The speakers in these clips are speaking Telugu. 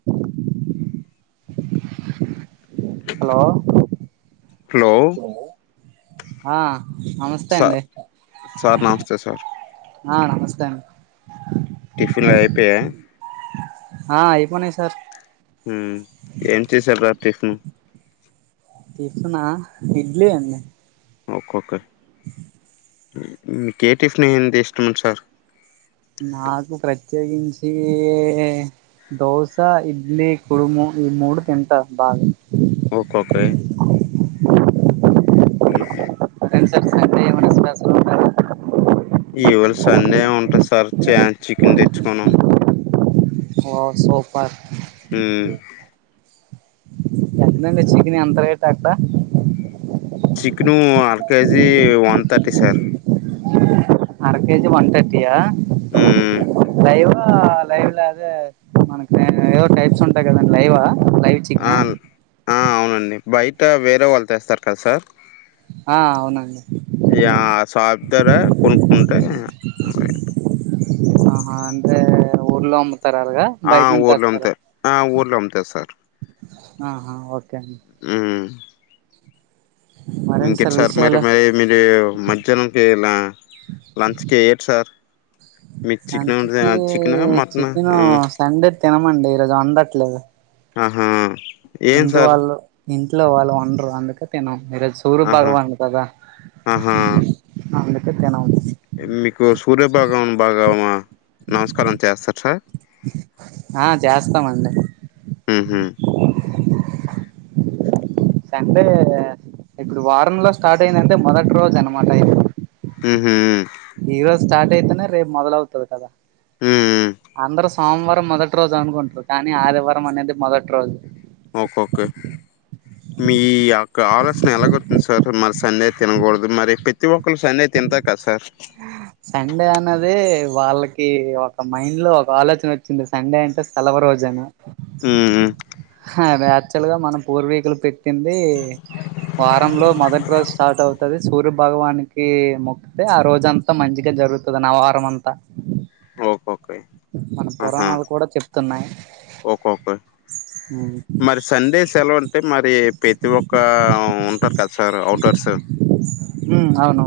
[inaudible] హలో హలో ఆ నమస్తే స అండి సార్ నమస్తే సార్ ఆ నమస్తే [unintelligible] టిఫిన్లు అయిపోయాయ ఆ అయిపోనే సార్ హ ఏం చేసార్ర [unintelligible] టిఫిన ఇడ్లీ అండి ఓకకే మీకు ఏ టిఫిన్ ఏంటి ఇష్టమం సార్? నాకు ప్రత్యేకించి దోస, ఇడ్లీ, కుడుము ఈ మూడు తింటా బాగా ఓకే కే అహ ఏంటి సార్ సండే ఏమన్నా స్పెషల్ ఉంటాదా? ఇవాళ సండే ఏం ఉంటది సార్, చాన్ చికెన్ తెచ్చుకున్నాం. ఆ సూపర్ హుమ్మ్ ఎంతండి చికెన్ ఎంత రేట్ ఆక్కడ చికెను అరకేజీ వన్ థర్టీ సార్ అరకేజీ వన్ థర్టీయా ఉమ్మ్ లైవా లైవ్లో అదే మనకి ఏదో టైప్స్ ఉంటాయి కదండి లైవా లైవ్ చి ఆ అవునండి, బయట వేరే వాళ్ళు తెస్తారు కదా సార్ ఆ అవునండి ఆ షాప్ దగ్గర కొనుక్కుంటే ఆహా అంటే ఊర్లో అమ్ముతారు అలాగా ఆ బయట నుంచి తెస్తారా ఊర్లోమ్మితే ఆ ఊర్లో అమ్ముతారు సార్ ఆహా ఓకే అండి ఊ మరేంటి ఇంక సార్ మరి విషయాలు మరి మీరు మధ్యాహ్నంకి ఎలా లంచ్ కి ఏటి సార్, మీ చికెన్ ఉంటది లంచ్కి చికెనా మటనా చికెన్ ఆ సండే తినమండి, ఈరోజు వండట్లేదు. ఆహా ఏం ఇంటి సార్ వాళ్ళు ఇంట్లో వాళ్ళు వండరు అందుకే తినం ఈరోజు తూరుపు ఆహా భగవానుడు కదా, ఆహా అందుకే తినం. మీకు సూర్యభగవానుడు బాగమా, నమస్కారం చేస్తారా సార్? ఆ చేస్తామండి ఉహు [inaudible] సండే, ఇప్పుడు వారంలో స్టార్ట్ అయిందంటే మొదటి రోజు అనమాట అయేది. ఉహూ ఈరోజు స్టార్ట్ అయితేనే రేపు మొదలవుతది కదా ఊ ఊ అందరూ సోమవారం మొదటి రోజు అనుకుంటారు కానీ ఆదివారం అనేది మొదటి రోజు. ఓకే ఓకే మీ యొక్క ఆలోచన ఎలాగౌతుంది సార్ మరి సండే తినకూడదు, మరి ప్రతి ఒక్కరు సండే తింటారు కదా సార్. సండే అన్నది వాళ్ళకి ఒక మైండ్ లో ఒక ఆలోచన వచ్చింది సండే అంటే సెలవు రోజేనా ఉమ్ అది యాక్చువల్ గా మన పూర్వీకులు పెట్టింది వారంలో మొదటి రోజు స్టార్ట్ అవుతది సూర్య భగవానుకి మొక్కితే ఆరోజు దంతా మంచిగా జరుగుతది ఆ వారం అంతా ఓహొ మన పురాణాలు కూడా చెప్తున్నా ఒకే ఒకే ఉ మరి సండే సెలవు అంటే మరి ప్రతి ఒక్క ఉంటారు కదా సార్ అవుటర్స్ ఉ అవును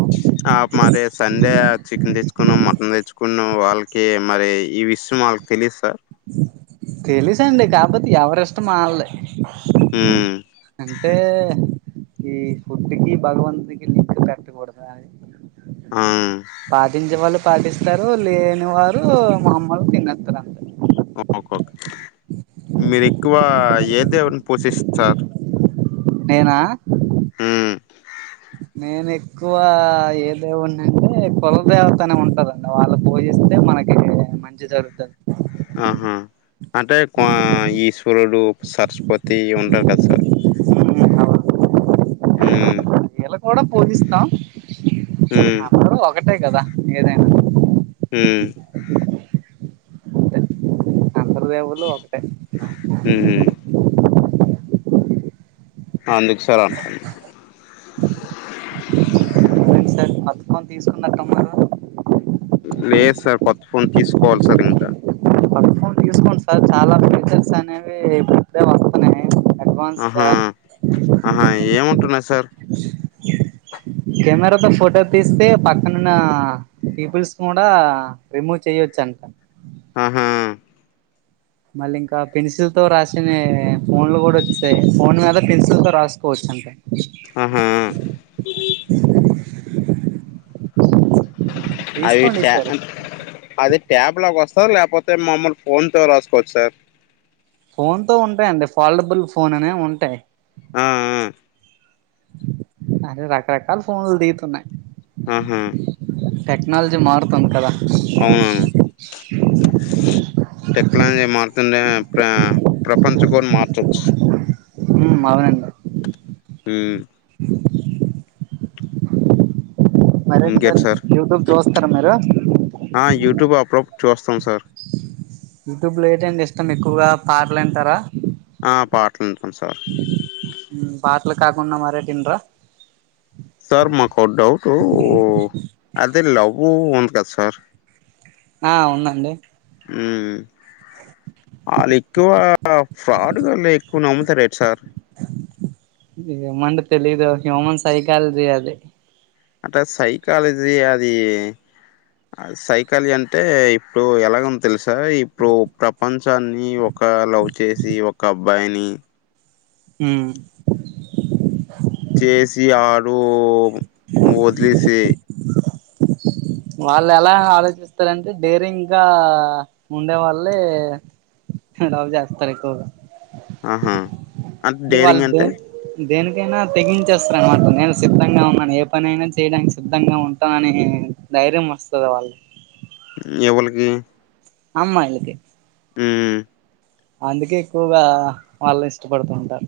ఆ మరి సండే చికెన్ తెచ్చుకున్నాం మటన్ తెచ్చుకున్నాం వాళ్ళకి మరి ఈ విషయం వాళ్ళకి తెలీదు సార్ తెలుసండి కాకపోతే ఎవరి ఇష్టం వాళ్ళే ఆ అంటే ఈ ఫుడ్కి భగవంతుకి లింక్ పెట్టకూడదు అనీ ఆ పాటించే వాళ్ళు పాటిస్తారు లేనివారు మాములుగా తినేత్తరు అంతే మీరు ఎక్కువ ఏ దేవున్నీ పోజిస్తారు నేనా అ నేను ఎక్కువ ఏ దేవున్ని అంటే కుల దేవతనే ఉంటారండి వాళ్ళు పూజిస్తే మనకి [inaudible] మంచి జరుగుతది ఆహా అంటే ఈశ్వరుడు సరస్వతి ఉంటారు కదా సార్ ఉ వీళ్ళని కూడా పూజిస్తాం హ్మ్. అందరూ ఒకటే కదా ఏదైనా ఉ అందరీ దేవుళ్ళు ఒక అ ఊ అందుకు సార్ అంటండు అదే సార్ [unintelligible] లేదు సార్ కొత్త ఫోన్ తీసుకోవాలి సార్ ఇంకా కొత్త ఫోన్ తీసుకోండి సార్ చాలా ఫీచర్స్ అనేవి ఇప్పుడేం వస్తున్నాయి అడ్వాన్స్ ఆహా గా ఆహా ఏమంటున్నాయ్ సార్ కెమెరా తో ఫోటో తీస్తే పక్కనున్న పీపుల్స్ కూడా రిమూవ్ చెయ్యచ్చు అంట ఆహా మళ్ళీ ఇంకా పెన్సిల్ తో రాసిన ఫోన్ లో కూడా వచ్చాయి ఫోన్ మీద పెన్సిల్ తో రాసుకోవచ్చు ఆన్ ఆహా తీసుకోండి అయిపా ఈసారి అది ట్యాబ్ లోకి వస్తారు లేకపోతే మమూలు ఫోన్ తో రాసుకోవచ్చు సార్ ఫోన్తో ఉంటాయి అండి ఫాల్టబుల్ ఫోన్ అనేవి ఉంటాయి ఆ ఆ అరే రకరకాల ఫోన్లు దిగుతున్నాయి ఆహా టెక్నాలజీ మారుతుంది కదా అవునవును టెక్నాలజీ మారుతుండే ప్ర ప్రపంచ కూడా మార్చచ్చు ఉమ్ బానే ఉన్నాడు హ మరీ సార్ యూట్యూబ్ చూస్తారా మీరు యూట్యూబ్ అప్పుడప్పుడు చూస్తాం సార్ యూట్యూబ్ లో ఏటండి ఇష్టం ఎక్కువగా పాటలు వింటారా ఆ పాటలు వింటాం సార్ పాటలు కాకుండా మరేమీ వినరా సార్ మాకు ఒక డౌట్ అదే లవ్ ఉంది కదా సార్ ఆ ఉందండి ఉమ్ వాళ్ళు ఎక్కువ ఫ్రాడ్గాల్ళ ఎక్కువ నమ్ముతారేంటి సార్ ఏమో అండి తెలిదు హ్యూమన్ సైకాలజి అది అంటే సైకాలజీ అది సైకాలజీ అంటే ఇప్పుడు ఎలాగందో తెలుసా ఇప్పుడు ప్రపంచాన్ని ఒ ఒక లవ్ చేసి ఒక అబ్బాయిని ఉమ్ చేసి ఆడు వదిలేసి వాళ్ళు ఎలా ఆలోచిస్తారంటే డేరింగ్ గా ఉండే వాళ్ళే లవ్ చేస్తారు ఎక్కువగా ఆహా అంటే వాళ్లయితే దేనికైనా తెగించేస్తారు అనమాట నేను సిద్ధంగా ఉన్నాను ఏ పని అయినా చేయడానికి సిద్ధంగా ఉంటా అనే ధైర్యం వస్తది వాళ్లకి ఎవలికి అమ్మాయిలకి ఉమ్ అందుకే ఎక్కువగా వాళ్ళునీ ఇష్టపడుతూ ఉంటారు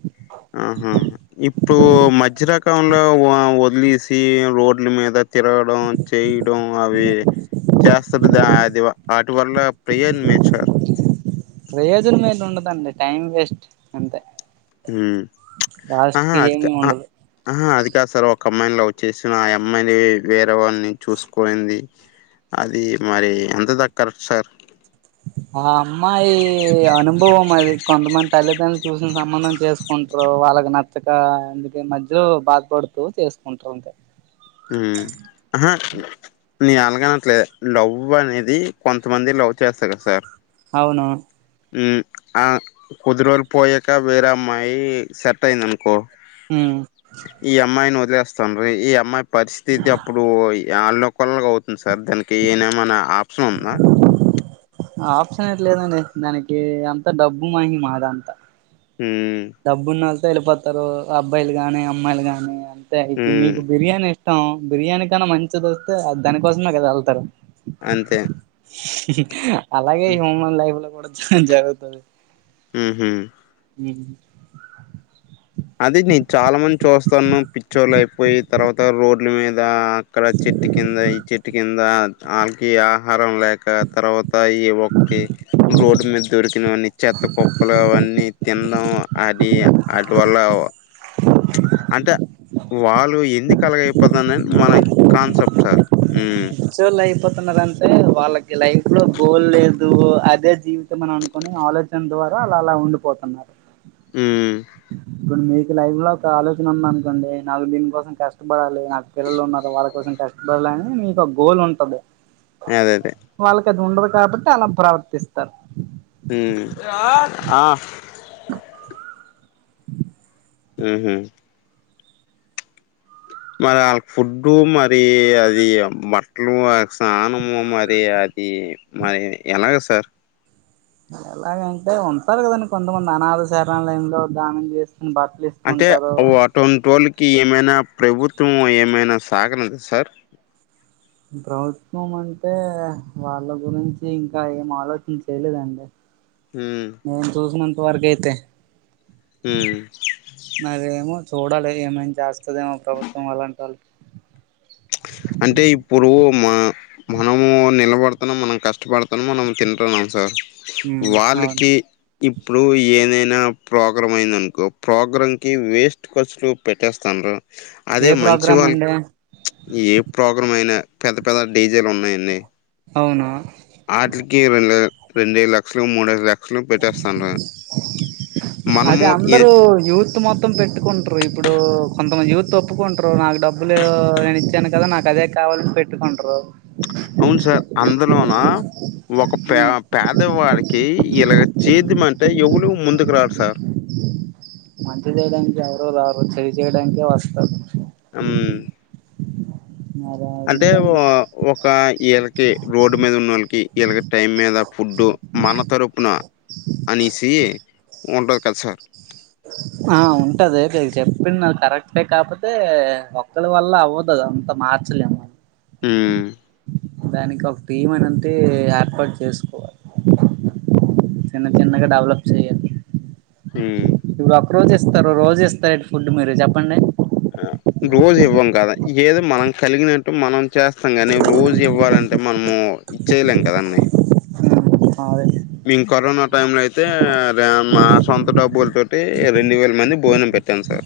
ఆహా ఇప్పుడు మధ్య రకంలో వదిలేసి రోడ్ల మీద తీరగడం చేయడం అవి చేస్తారుది కదా అది వాటి వల్ల ప్రయోజనం ఏంటి సార్ ప్రయోజనం మీద ఉండదండి టైం వేస్ట్ అంతే హు లాస్ట్ ఆహా కి అది ఏమి ఆ ఉండదు ఆహ అది కాదు సార్ ఒక అమ్మాయినీ లవ్ చేసిన ఆ అమ్మాయినీ వేరే వాళ్ళని చూసుకోనింది అది మరి ఎంత దాక కరెక్ట్ సార్ ఆ అమ్మా ఈ అనుభవం అది కొంతమంది తల్లిదండ్రులు చూసిన సంబంధం చేసుకుంట ఇప్పుడు వాళ్ళకి నచ్చక ఎందుకే మధ్యలో బాధపడుతూ చేసుకుంటా ఉంటారు ఉమ్ ఆహా నీ అలాగనట్లేదు లవ్ అనేది కొంతమంది లవ్ చేస్తారు కదా సార్ అవును ఉ ఆ కొద్దిరోజులు పోయాక వేరే అమ్మాయి సెట్ అయింది అనుకో ఉమ్ ఈ అమ్మాయిని వదిలేస్తాను ఈ అమ్మాయి పరిస్థితి ఏంటి అప్పుడు అని యాడో ఒకళ్ళకు అవుతుంది సార్ దానికి ఏనే ఏమైనా ఆప్షన్ ఉందా ఆప్షన్ ఎట్ లేదండి దానికి అంత డబ్బు మాహిమా ఆది అంతా హ డబ్బున్నళ్తో వెళ్ళిపోతారు అబ్బాయిలు గాని అమ్మాయిలు గాని అంతే ఇప్పుడు హ్మ్ మీకు బిర్యానీ ఇ ఇష్టం బిర్యానీ కన్నామంచిది వస్తే దనికోసమే కదా వెళ్తారు అంతే అలాగే హ్యూమన్ లైఫ్ లో కూడ జరుగుతది ఊహూ హు అదే నేను చాల మంది చూస్తాను పిచ్చోళ్ళు అయిపోయి తర్వాత రోడ్ల మీద అక్కడ చెట్టు కింద ఈ చెట్టు కింద ఆళ్ళకి ఆహారం లేక తర్వాత ఈ [unintelligible] రోడ్డు మీద దొరికినవన్నీ చెత్త కుప్పలో అవన్నీ తినడం అది [unintelligible] వల్ల అంటే వాళ్ళు ఎందుకు అలాగైపోత [unintelligible] మన కాన్సెప్ట్ సార్ పిచ్చోలు అయిపోతున్నారుంటే వాళ్ళకి లైఫ్ లో గోల్ లేదు అదే జీవితం అని అనుకుని ఆలో దాని ద్వారాఅలా అలా ఉండిపోతున్నారు హు ఇప్పుడు మీకు లైఫ్ లో ఒక ఆలోచన ఉంది అనుకోండి నాకు దీనికోసం కష్టపడాలి నాకు పిల్లలు ఉన్నరు వాళ్ళ కోసం కష్టపడలేని నీకు ఒక గోల్ ఉంటది అదే అదే వాళ్ళకి అది ఉండదు కాబట్టి అల ప్రవర్తిస్తర్ ఆ ఆహ మరి వాళ్ళకి ఫుడ్డు మరి అది బట్టలు స్నానము మరి అది మరి [unintelligible] సార్ ఎలాగంటే ఉంటారు కదండి కొంతమంది అనాధ శరణాలయంలో [unintelligible] చేస్త బట్టలిస్ అంటే [unintelligible] ఏమైనా ప్రభుత్వం ఏమైన [unintelligible] సార్ ప్రభుత్వం అంటే వాళ్ళ గురించి ఇంకా ఏం ఆలోచన చేయలేదండి హు నేను చూసినంత వరకు అయితే హు మరేమో చూడాలి ఏమేమి చేస్తదేమో ప్రభుత్వం అలాంటి వ అంటే ఇప్పుడు మా మనము నిలబడుతున్నాం మనం కష్టపడుతున్నాం మనం తింటున్నాం సార్ ఉమ్ అవును వాళ్లకి ఇప్పుడు ఏదైనా ప్రోగ్రాం అయిందనుకో ప్రోగ్రాంకి వేస్ట్ ఖర్చులు పెట్టే [unintelligible] ఏ అదే మంచి ప్రోగ్రామ్ వా అండి [unintelligible] ఏ ప్రోగ్రాం అయినా పెద్ద పెద్ద డీజేలు ఉన్నాయి అన్ని అవును [unintelligible] [unintelligible] అదే మనము ఈ [unintelligible] మొత్తం పెట్టుకుంటారు ఇప్పుడు కొంతమంది యుత్ ఒప్పుకుంటారు నాకు డబ్బులు నేను ఇచ్చాను కదా నాకు అదే కావాలని పెట్టుకుంటారు అవును సార్ అందులోన ఒక ఉమ్ [unintelligible] పేదవాడికి ఇలాగ చేద్దమంటే ఎవరు ముందుకు రారు సార్ మంచి చేయడానికి ఎవరు రారు చెడు చేయడానికి వస్తారు ఉ మరి అంటే అంతే ఒక వీళ్ళకి రోడ్ మీద ఉన్న వాళ్ళకి వీళ్ళకి టైం మీద ఫుడ్ మన తరపున అనేసి ఉంటా ది కదా సార్? ఆ ఉంటాది చెప్పింది నా కరెక్టే కాకపోతే ఇతరుల వల్ల అవుతాది అంతా మార్చలేము. మ్ దానికి ఒక టీం అనింటే ఏర్పాటు చేసుకోవాలి. చిన్న చిన్నగా డెవలప్ చేయాలి. మ్ ఇప్పుడు ఒక రోజు ఇస్తే రోజు ఇస్తారా ఫుడ్ మీరు చెప్పండి. ఆ రోజు ఇవ్వం కదా ఏదో మనం కలిగినట్టు మనం చేస్తాం కానీ రోజూ ఇవ్వాలంటే మనము. చేయలేము కదా అండి. అదే మేము కరోనా టైమ్ంలో అయితే మా సొంత డబ్బుల తోటి రెండు వేల మందికి భోజనం పెట్టాను సార్.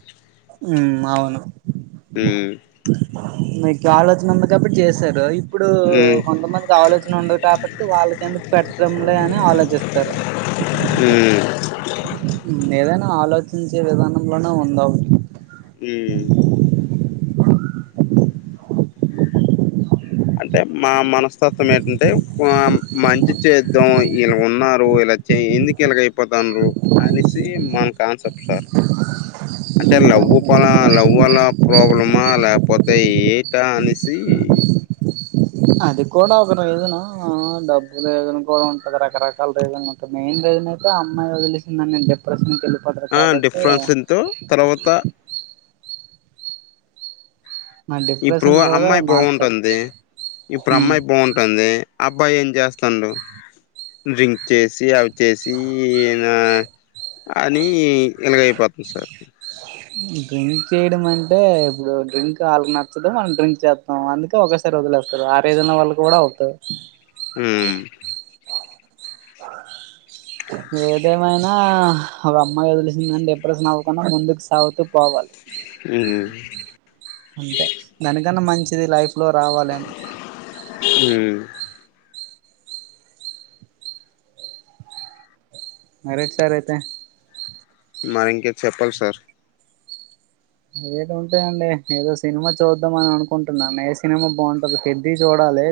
హ్మ్ అవును, ఉమ్ మీకు ఆలోచన ఉంది కాబట్టి చేశారోయ్ ఇప్పుడు ఉమ్ కొంతమందికి ఆలోచన ఉండదు కాబట్టి వాళ్ళకి ఎందుకు పెట్టడంలే అని ఆలోచిస్తారు. మ్ ఏదైనా ఆలోచించే విధానంలోనే ఉందావు. మ్ అంటే మా మనస్తత్వం ఏంటంటే, మంచి చేద్దాం ఇలా ఉన్నారు ఇలా ఎందుకు ఎలాగ అయిపోతను అనేసి మన కాన్సెప్ట్ సార్ అంటే లవ్వు పల లవ్వుల ప్రాబ్లమా లేకపోతే ఏటా అనేసి అది కూడా ఒక రీజను డబ్బు లేదును కూడా ఉంటాది రకరకాల రీజనులు. ఇ మెయిన్ రీజన్ అయితే అమ్మాయి వదిలేసిందని నేను డిప్రెషన్ వెళ్ళిపోతాను ఆ కాబట్టి డిఫరెన్స్ ఎంతో తర్వాత ఆ ఇప్పుడు డిప్రెషన్ కూడా అమ్మాయి మార్చాలి బాగుంటుంది ఇప్పుడు ఉమ్ అమ్మాయి బాగుంటుంది. అబ్బాయి ఏం చేస్తాండు డ్రింక్ చేసి అవి చేసి నా అని ఇలాగైపోతుంది సార్. డ్రింక్ చేయడం అంటే ఇప్పుడు డ్రింక్ వాళ్ళకు నచ్చదు మనం డ్రింక్ చేస్తాం అందుకే ఒక వదిలి వేస్తారు. ఆ రీజన్ వళ్ళ కూడా అవుతాయ్. మ్ ఏదేమైనా ఒక అమ్మాయి వదిలిసిందని డిప్రెషన్ అవ్వకుండా ముందుకు సాగుతూ పోవాలి. మ్ అంతే దానికన్నా మంచిది లైఫ్ లో రావాలేమో మ్ మరేటి సార్ అయితే మరి ఇంకేటి చెప్పాలి సార్ ఏటి ఉంటాయండి ఏదో సినిమా చూద్దామని అనుకుంటున్నాను. ఏ సినిమా బాగుంటాది పెద్ది చూడాలి.